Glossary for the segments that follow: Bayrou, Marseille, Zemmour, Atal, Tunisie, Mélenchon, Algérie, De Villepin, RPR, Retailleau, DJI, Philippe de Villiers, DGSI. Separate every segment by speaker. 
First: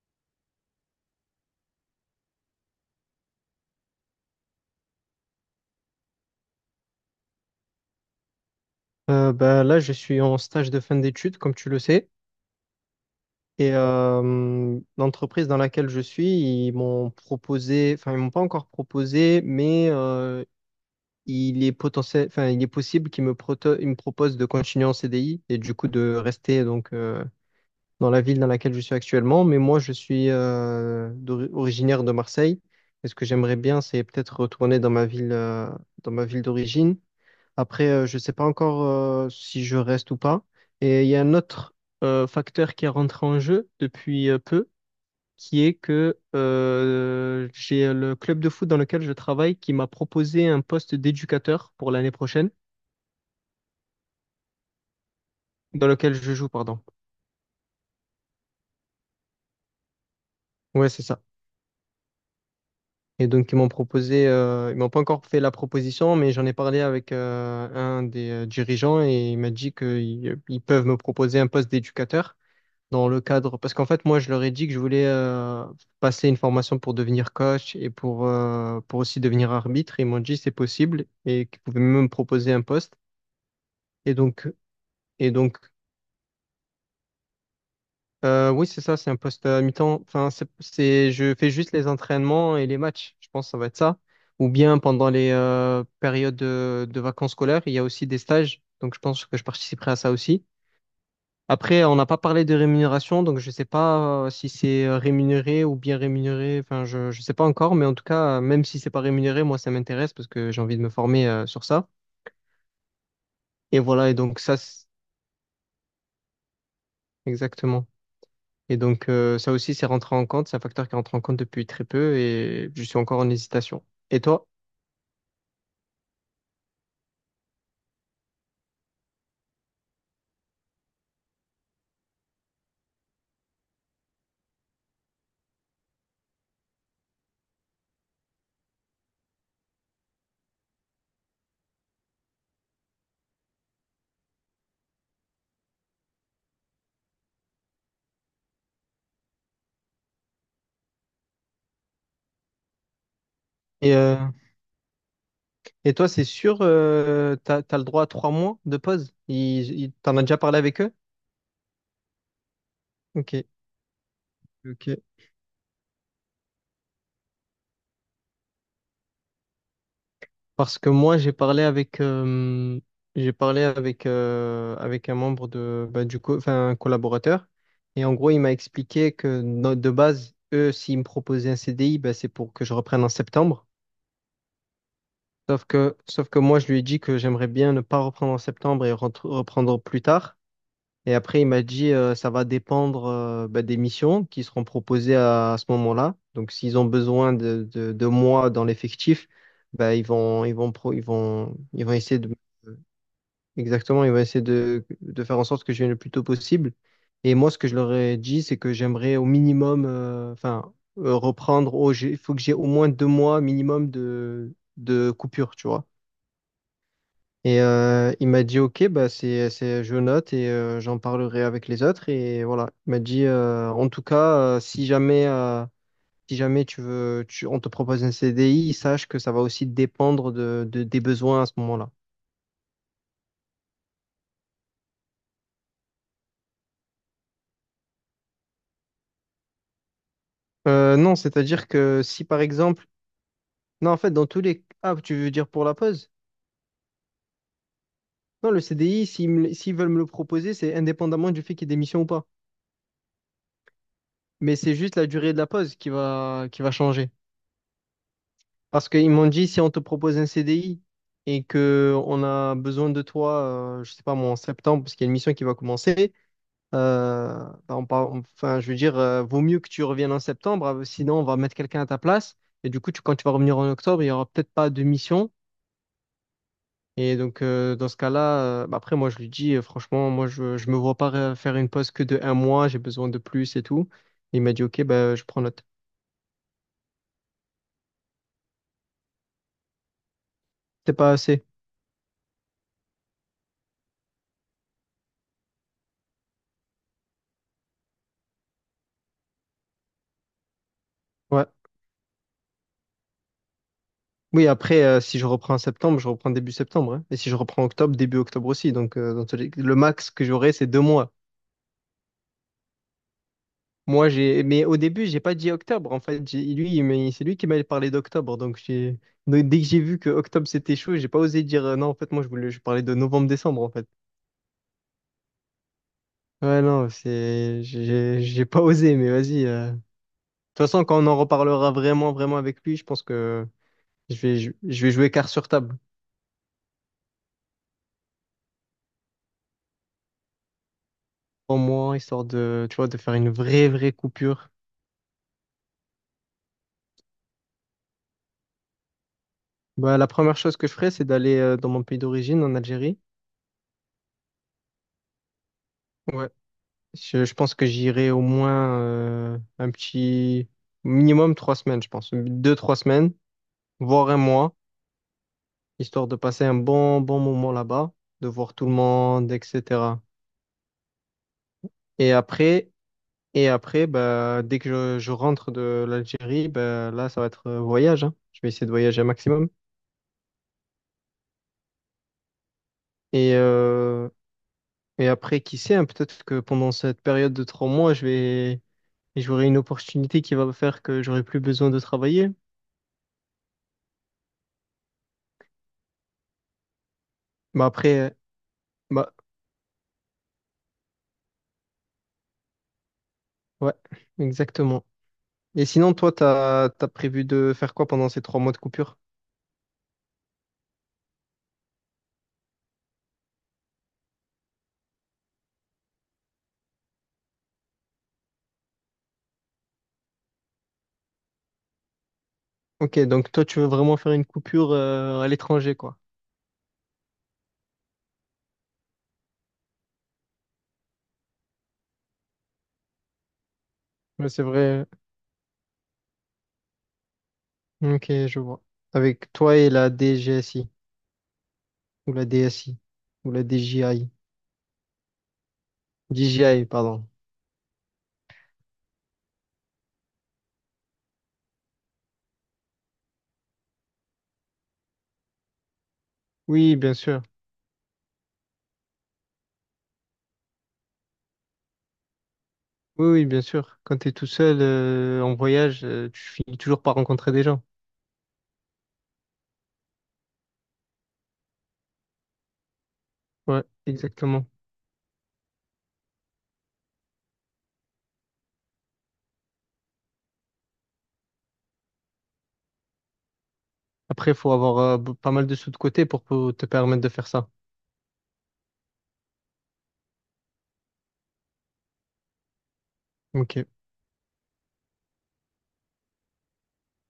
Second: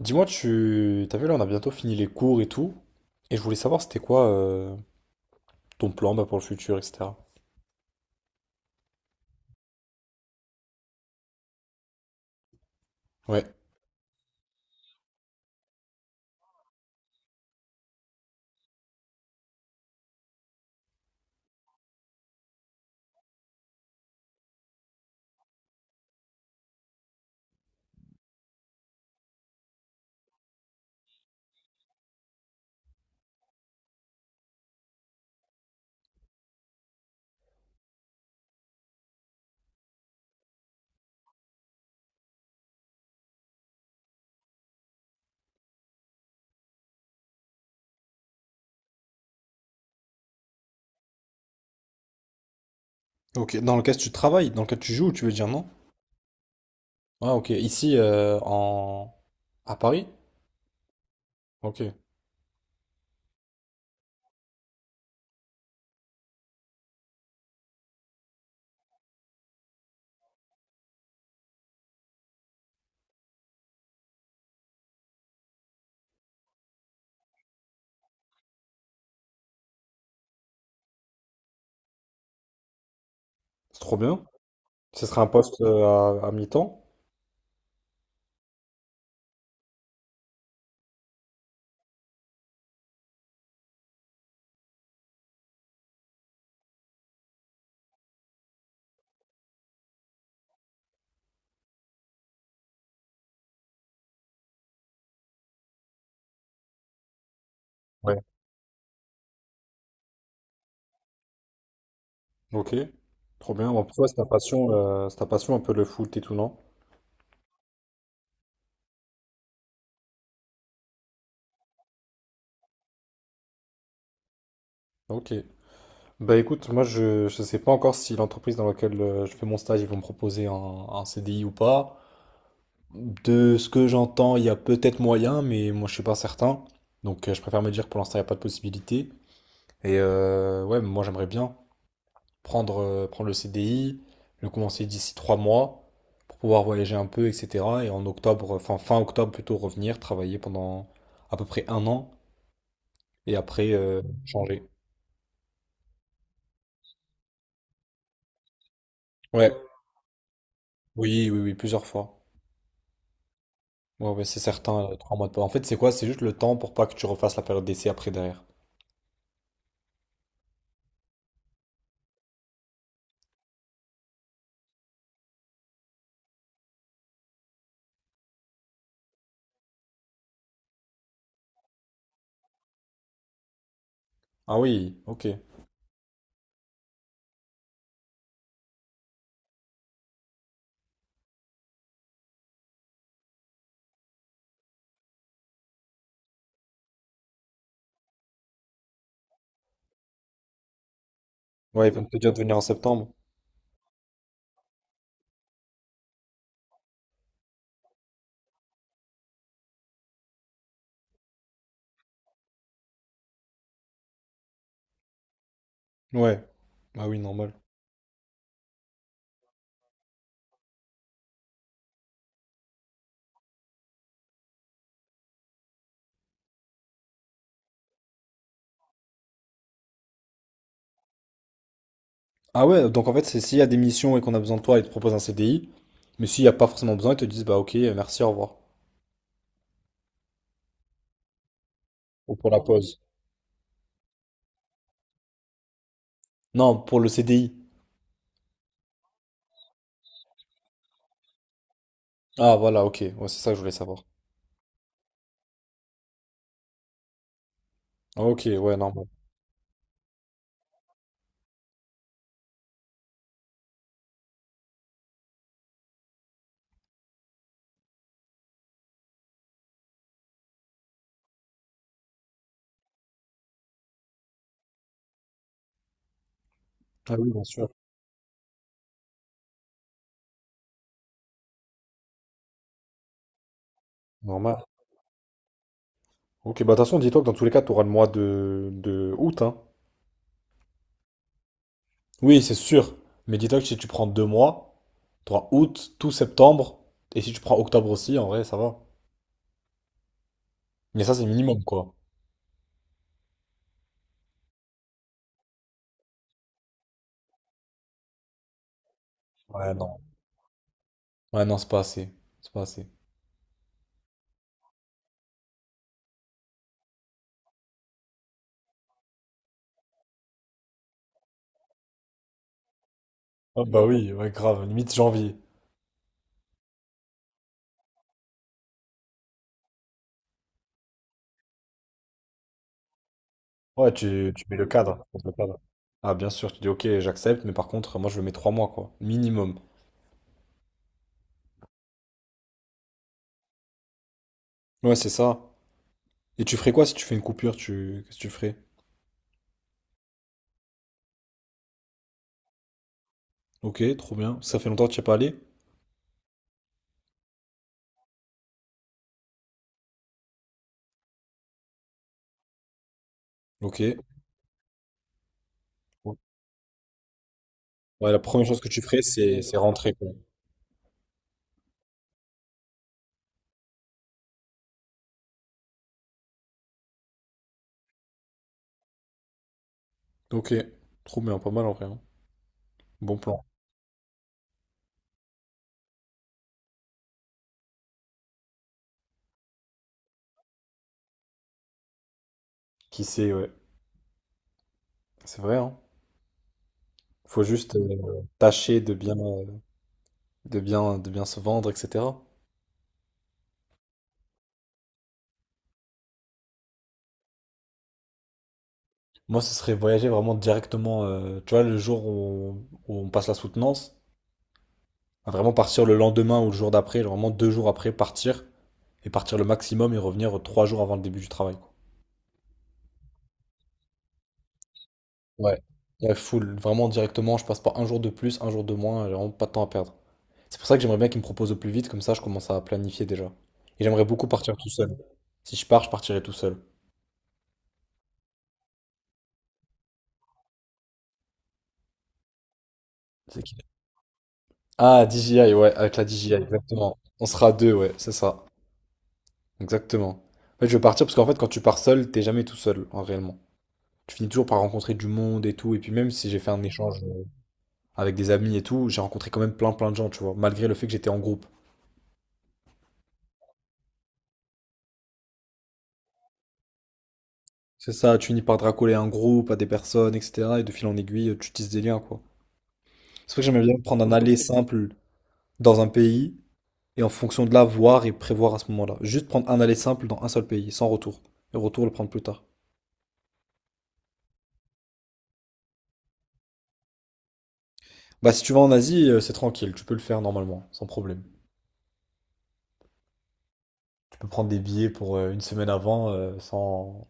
Speaker 1: Dis-moi, tu t'as vu là, on a bientôt fini les cours et tout, et je voulais savoir c'était quoi ton plan pour le futur, etc.
Speaker 2: Bah, là, je suis en stage de fin d'études, comme tu le sais.
Speaker 1: Ouais.
Speaker 2: Et l'entreprise dans laquelle je suis, ils m'ont proposé, enfin, ils m'ont pas encore proposé, mais il est potentiel, enfin, il est possible qu'ils me, proto- ils me proposent de continuer en CDI et du coup de rester, donc dans la ville dans laquelle je suis actuellement. Mais moi, je suis originaire de Marseille. Et ce que j'aimerais bien, c'est peut-être retourner dans ma ville d'origine. Après, je ne sais pas encore si je reste ou pas. Et il y a un autre facteur qui est rentré en jeu depuis peu, qui est que j'ai le club de foot dans lequel je travaille qui m'a proposé un poste d'éducateur pour l'année prochaine,
Speaker 1: Ok. Dans lequel tu travailles, dans lequel tu joues, tu veux dire non?
Speaker 2: dans lequel je joue, pardon.
Speaker 1: Ah ok. Ici en à Paris?
Speaker 2: Ouais, c'est ça.
Speaker 1: Ok.
Speaker 2: Et donc, ils m'ont proposé, ils m'ont pas encore fait la proposition, mais j'en ai parlé avec un des dirigeants, et il m'a dit qu'ils peuvent me proposer un poste d'éducateur dans le cadre, parce qu'en fait, moi, je leur ai dit que je voulais passer une formation pour devenir coach et pour aussi devenir arbitre. Ils m'ont dit c'est possible et qu'ils pouvaient même me proposer un poste.
Speaker 1: C'est trop
Speaker 2: Et
Speaker 1: bien.
Speaker 2: donc,
Speaker 1: Ce serait un
Speaker 2: et
Speaker 1: poste
Speaker 2: donc
Speaker 1: à mi-temps?
Speaker 2: oui, c'est ça, c'est un poste à mi-temps. Enfin, je fais juste les entraînements et les matchs. Je pense que ça va être ça. Ou bien pendant les périodes de vacances scolaires, il y a aussi des stages. Donc, je pense que je participerai à ça aussi. Après, on n'a pas parlé de rémunération, donc je ne sais pas si c'est rémunéré ou bien rémunéré. Enfin, je ne sais pas encore, mais en tout
Speaker 1: Ouais.
Speaker 2: cas, même si c'est pas rémunéré, moi, ça m'intéresse parce que j'ai envie de me former sur ça.
Speaker 1: Ok. Trop bien.
Speaker 2: Et
Speaker 1: Bon, pour toi,
Speaker 2: voilà.
Speaker 1: c'est ta passion un peu le foot et tout, non?
Speaker 2: Exactement. Et donc, ça aussi, c'est rentré en compte, c'est un facteur qui rentre en compte depuis très peu, et je suis encore en hésitation. Et toi?
Speaker 1: Ok. Bah écoute, moi je sais pas encore si l'entreprise dans laquelle je fais mon stage ils vont me proposer un CDI ou pas. De ce que j'entends, il y a peut-être moyen, mais moi je suis pas certain. Donc je préfère me dire que pour l'instant il n'y a pas de possibilité. Et ouais, moi j'aimerais bien prendre, prendre le CDI, le commencer d'ici 3 mois pour pouvoir voyager un peu, etc. Et en octobre, enfin fin octobre plutôt, revenir, travailler pendant à peu près 1 an et après
Speaker 2: Et, euh,
Speaker 1: changer.
Speaker 2: et toi, c'est sûr, t'as le droit à 3 mois de pause?
Speaker 1: Ouais,
Speaker 2: T'en as déjà parlé avec eux?
Speaker 1: oui, oui, oui, plusieurs fois.
Speaker 2: Ok,
Speaker 1: Ouais, ouais, c'est certain,
Speaker 2: ok.
Speaker 1: 3 mois de pause. En fait, c'est quoi? C'est juste le temps pour pas que tu refasses la période d'essai après derrière.
Speaker 2: Parce que moi, j'ai parlé avec un membre de, bah, enfin, un collaborateur. Et en gros, il m'a expliqué que, de base, eux, s'ils me proposaient un CDI, bah, c'est pour que je reprenne en septembre.
Speaker 1: Ah oui, ok.
Speaker 2: Sauf que moi, je lui ai dit que j'aimerais bien ne pas reprendre en septembre et reprendre plus tard. Et après, il m'a dit, ça va dépendre, bah, des missions qui seront proposées à ce moment-là. Donc, s'ils ont besoin de moi dans l'effectif, bah, ils vont, ils
Speaker 1: Ouais,
Speaker 2: vont
Speaker 1: ils vont te
Speaker 2: essayer de...
Speaker 1: dire de venir en septembre.
Speaker 2: Exactement, il va essayer de faire en sorte que je vienne le plus tôt possible. Et moi, ce que je leur ai dit, c'est que j'aimerais au minimum, enfin, il faut que j'ai au moins 2 mois minimum de coupure, tu vois.
Speaker 1: Ouais. Ah oui, normal.
Speaker 2: Et il m'a dit, OK, bah je note, et j'en parlerai avec les autres. Et voilà, il m'a dit, en tout cas, si jamais on te propose un CDI, sache que ça va aussi dépendre des besoins à ce moment-là.
Speaker 1: Ah ouais, donc en fait, c'est s'il y a des missions et qu'on a besoin de toi, ils te proposent un CDI. Mais s'il n'y a pas forcément besoin, ils te disent, bah ok, merci, au revoir.
Speaker 2: Non, c'est-à-dire que si
Speaker 1: Ou
Speaker 2: par
Speaker 1: pour la
Speaker 2: exemple...
Speaker 1: pause.
Speaker 2: Non, en fait, dans tous les... Ah, tu veux dire pour la pause?
Speaker 1: Non, pour le CDI.
Speaker 2: Non, le CDI, s'ils veulent me le proposer, c'est indépendamment du fait qu'il y ait des missions ou pas.
Speaker 1: Ah voilà, ok. Ouais, c'est ça que je voulais savoir.
Speaker 2: Mais c'est juste la durée de la pause qui va changer.
Speaker 1: Ah, ok, ouais,
Speaker 2: Parce
Speaker 1: normal.
Speaker 2: qu'ils m'ont dit, si on te propose un CDI et que on a besoin de toi, je sais pas moi, en septembre, parce qu'il y a une mission qui va commencer, euh, bah, enfin, je veux dire, vaut mieux que tu reviennes en septembre, sinon on va mettre quelqu'un à ta place. Et du coup, quand tu vas revenir en octobre, il y aura peut-être pas de mission.
Speaker 1: Ah
Speaker 2: Et
Speaker 1: oui, bien
Speaker 2: donc,
Speaker 1: sûr.
Speaker 2: dans ce cas-là, bah après, moi, je lui dis, franchement, moi, je me vois pas faire une pause que de un mois, j'ai besoin de plus et tout. Il m'a
Speaker 1: Normal.
Speaker 2: dit, OK, bah, je prends note.
Speaker 1: Ok, bah de toute façon, dis-toi que dans tous les cas, tu auras le mois de août, hein.
Speaker 2: C'est pas assez.
Speaker 1: Oui, c'est sûr. Mais dis-toi que si tu prends 2 mois, tu auras août, tout septembre. Et si tu prends octobre aussi, en vrai, ça va. Mais ça, c'est
Speaker 2: Ouais.
Speaker 1: minimum, quoi.
Speaker 2: Oui, après, si je reprends en septembre, je reprends début septembre, hein. Et si je reprends octobre, début octobre aussi. Donc,
Speaker 1: Ouais,
Speaker 2: le
Speaker 1: non.
Speaker 2: max que j'aurai, c'est 2 mois.
Speaker 1: Ouais, non, c'est pas assez. C'est pas assez.
Speaker 2: Moi, mais au début, j'ai pas dit octobre. En fait, lui, c'est lui qui m'a parlé d'octobre. Donc, dès que j'ai vu que octobre, c'était chaud, j'ai pas osé dire, non, en fait, moi, je parlais de novembre-décembre,
Speaker 1: Ah
Speaker 2: en
Speaker 1: bah
Speaker 2: fait.
Speaker 1: oui, ouais, grave, limite janvier.
Speaker 2: Ouais, non, j'ai pas osé, mais vas-y. De toute façon, quand on en reparlera vraiment, vraiment avec lui, je pense que
Speaker 1: Ouais,
Speaker 2: je
Speaker 1: tu,
Speaker 2: vais,
Speaker 1: tu
Speaker 2: je,
Speaker 1: mets le
Speaker 2: je vais
Speaker 1: cadre,
Speaker 2: jouer
Speaker 1: tu poses
Speaker 2: carte
Speaker 1: le
Speaker 2: sur
Speaker 1: cadre.
Speaker 2: table.
Speaker 1: Ah bien sûr, tu dis ok, j'accepte, mais par contre, moi je le mets 3 mois, quoi. Minimum.
Speaker 2: Pour moi, histoire de, tu vois, de faire une vraie, vraie coupure.
Speaker 1: Ouais, c'est ça. Et tu ferais quoi si tu fais une coupure, tu... Qu'est-ce que tu ferais?
Speaker 2: Bah, la première chose que je ferai, c'est d'aller dans mon pays d'origine, en Algérie.
Speaker 1: Ok, trop bien. Ça fait longtemps que tu n'y es pas allé?
Speaker 2: Ouais. Je pense que j'irai au moins un petit minimum 3 semaines, je pense. Deux, trois semaines,
Speaker 1: Ok.
Speaker 2: voire un mois, histoire de passer un bon moment là-bas,
Speaker 1: Ouais, la
Speaker 2: de
Speaker 1: première
Speaker 2: voir
Speaker 1: chose
Speaker 2: tout
Speaker 1: que
Speaker 2: le
Speaker 1: tu ferais,
Speaker 2: monde,
Speaker 1: c'est rentrer,
Speaker 2: etc.
Speaker 1: quoi.
Speaker 2: Et après, Bah, dès que je rentre de l'Algérie, bah, là, ça va être voyage, hein. Je vais essayer de voyager un maximum.
Speaker 1: Ok, trop bien, pas mal en vrai. Hein. Bon
Speaker 2: Et,
Speaker 1: plan.
Speaker 2: euh, et après, qui sait, hein, peut-être que pendant cette période de 3 mois, j'aurai une opportunité qui va faire que j'aurai plus besoin de travailler.
Speaker 1: Qui sait, ouais. C'est vrai, hein. Faut
Speaker 2: Bah,
Speaker 1: juste
Speaker 2: après,
Speaker 1: tâcher de
Speaker 2: bah,
Speaker 1: bien, de bien se vendre, etc.
Speaker 2: ouais, exactement. Et sinon, toi, t'as prévu de faire quoi pendant ces 3 mois de coupure?
Speaker 1: Moi, ce serait voyager vraiment directement, tu vois, le jour où on, où on passe la soutenance, à vraiment partir le lendemain ou le jour d'après, genre vraiment 2 jours après, partir, et partir le maximum et revenir 3 jours avant le début du travail, quoi.
Speaker 2: Ok, donc toi, tu veux vraiment faire une coupure à
Speaker 1: Ouais.
Speaker 2: l'étranger, quoi.
Speaker 1: Ouais, full, vraiment directement, je passe pas un jour de plus, un jour de moins, j'ai vraiment pas de temps à perdre. C'est pour ça que j'aimerais bien qu'ils me proposent au plus vite, comme ça je commence à planifier déjà. Et j'aimerais beaucoup
Speaker 2: Ouais, c'est
Speaker 1: partir tout
Speaker 2: vrai.
Speaker 1: seul. Si je pars, je partirai tout seul.
Speaker 2: Ok, je vois. Avec toi et la DGSI, ou la DSI, ou
Speaker 1: C'est
Speaker 2: la
Speaker 1: qui?
Speaker 2: DJI.
Speaker 1: Ah, DJI, ouais, avec la DJI,
Speaker 2: DJI,
Speaker 1: exactement.
Speaker 2: pardon.
Speaker 1: On sera deux, ouais, c'est ça. Exactement. En fait, je veux partir parce qu'en fait, quand tu pars seul, t'es jamais tout seul, en réellement. Tu finis toujours par rencontrer du monde et tout. Et puis même si j'ai fait un
Speaker 2: Oui, bien
Speaker 1: échange
Speaker 2: sûr.
Speaker 1: avec des amis et tout, j'ai rencontré quand même plein de gens, tu vois, malgré le fait que j'étais en groupe.
Speaker 2: Oui, oui, bien sûr. Quand tu es tout seul en voyage, tu finis toujours par rencontrer des gens.
Speaker 1: C'est ça, tu finis par te racoler à un groupe, à des personnes, etc. Et de fil en aiguille, tu tisses des liens, quoi. C'est pour ça que
Speaker 2: Ouais,
Speaker 1: j'aimerais bien prendre un aller
Speaker 2: exactement.
Speaker 1: simple dans un pays et en fonction de là, voir et prévoir à ce moment-là. Juste prendre un aller simple dans un seul pays, sans retour. Et retour, le prendre plus tard.
Speaker 2: Après, il faut avoir pas mal de sous de côté te permettre de faire ça.
Speaker 1: Bah, si tu vas en Asie, c'est tranquille, tu peux le faire normalement, sans problème.
Speaker 2: Ok,
Speaker 1: Tu peux prendre des billets pour 1 semaine avant sans,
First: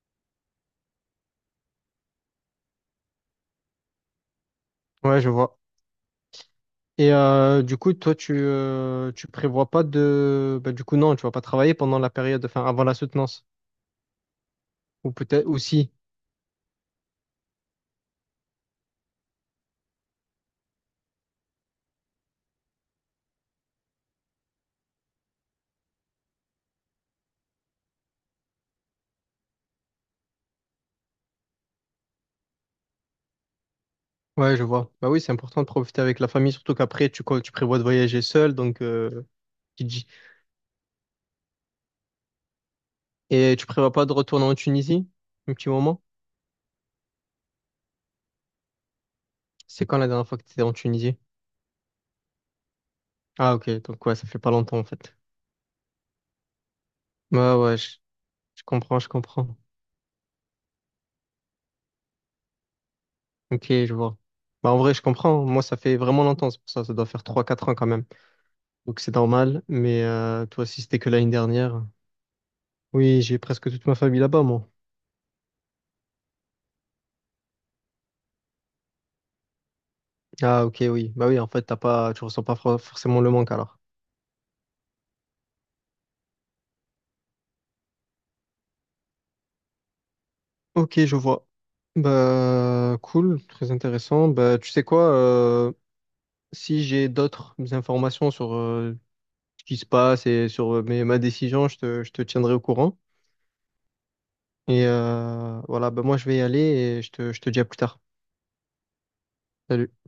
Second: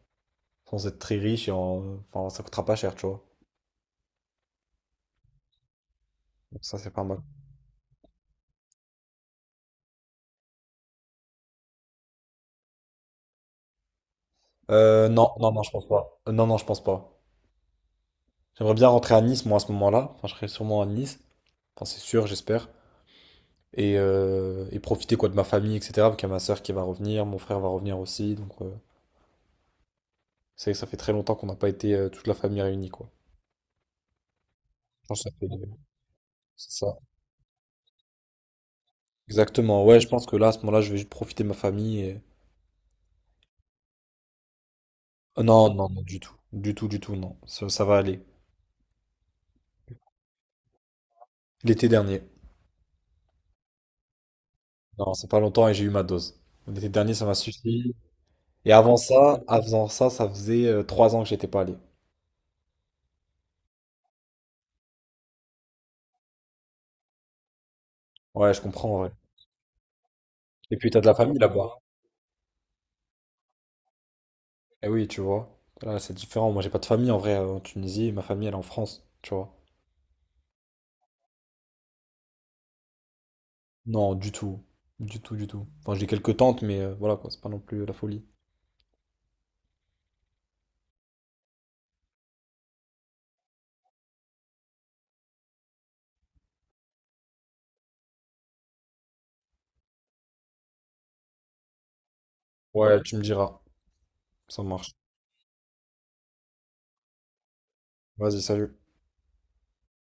Speaker 1: sans être très riche et en- enfin, ça coûtera pas cher, tu vois.
Speaker 2: ouais, je vois.
Speaker 1: Donc ça, c'est pas
Speaker 2: Et
Speaker 1: mal.
Speaker 2: du coup, toi, tu prévois pas de... Bah, du coup, non, tu vas pas travailler pendant la période, enfin, avant la soutenance. Ou
Speaker 1: Non,
Speaker 2: peut-être
Speaker 1: non, non, je pense
Speaker 2: aussi.
Speaker 1: pas. Non, non, je pense pas. J'aimerais bien rentrer à Nice, moi, à ce moment-là. Enfin, je serai sûrement à Nice. Enfin, c'est sûr, j'espère. Et profiter quoi de ma famille, etc. Parce qu'il y a ma soeur qui va revenir, mon frère va revenir aussi. Donc, c'est vrai que ça fait très longtemps qu'on n'a pas été toute la famille réunie, quoi.
Speaker 2: Ouais, je vois.
Speaker 1: Je
Speaker 2: Bah oui,
Speaker 1: pense que
Speaker 2: c'est
Speaker 1: ça fait...
Speaker 2: important de profiter avec la famille,
Speaker 1: c'est
Speaker 2: surtout
Speaker 1: ça.
Speaker 2: qu'après, tu prévois de voyager seul, donc... qui
Speaker 1: Exactement. Ouais,
Speaker 2: dit-
Speaker 1: je pense que là, à ce moment-là, je vais juste profiter de ma famille. Et-
Speaker 2: Et tu prévois pas de retourner en Tunisie? Un petit
Speaker 1: Non, non, non,
Speaker 2: moment?
Speaker 1: du tout. Du tout, du tout, non. Ça va aller.
Speaker 2: C'est quand la dernière fois que tu étais en Tunisie?
Speaker 1: L'été dernier.
Speaker 2: Ah ok, donc ouais, ça fait pas longtemps en
Speaker 1: Non,
Speaker 2: fait.
Speaker 1: c'est pas longtemps et j'ai eu ma dose. L'été dernier, ça m'a
Speaker 2: Ouais, ouais,
Speaker 1: suffi.
Speaker 2: je
Speaker 1: Et avant
Speaker 2: comprends, je
Speaker 1: ça,
Speaker 2: comprends.
Speaker 1: avant ça, ça faisait 3 ans que j'étais pas allé.
Speaker 2: Ok, je vois. Bah en vrai, je comprends, hein. Moi, ça fait vraiment longtemps, c'est pour ça, ça doit faire trois quatre ans quand même.
Speaker 1: Ouais, je comprends en
Speaker 2: Donc
Speaker 1: vrai.
Speaker 2: c'est normal, mais toi
Speaker 1: Et
Speaker 2: si
Speaker 1: puis
Speaker 2: c'était
Speaker 1: t'as de
Speaker 2: que
Speaker 1: la
Speaker 2: l'année
Speaker 1: famille là-bas.
Speaker 2: dernière. Oui, j'ai presque toute ma famille là-bas, moi.
Speaker 1: Eh oui, tu vois. Là, c'est différent. Moi, j'ai pas de famille en vrai en Tunisie. Ma famille, elle est en France, tu vois.
Speaker 2: Ah ok, oui. Bah oui, en fait, t'as pas, tu ressens pas forcément le manque alors.
Speaker 1: Non, du tout. Du tout, du tout. Enfin, j'ai quelques tantes, mais voilà quoi, c'est pas non plus la folie.
Speaker 2: Ok, je vois. Bah cool, très intéressant. Bah tu sais quoi, si j'ai d'autres informations sur ce qui se passe et sur ma décision, je te tiendrai au courant.
Speaker 1: Ouais, tu me diras. Ça
Speaker 2: Et
Speaker 1: marche.
Speaker 2: voilà. Ben moi, je vais y aller, et je te dis à plus tard.
Speaker 1: Vas-y, salut.
Speaker 2: Salut.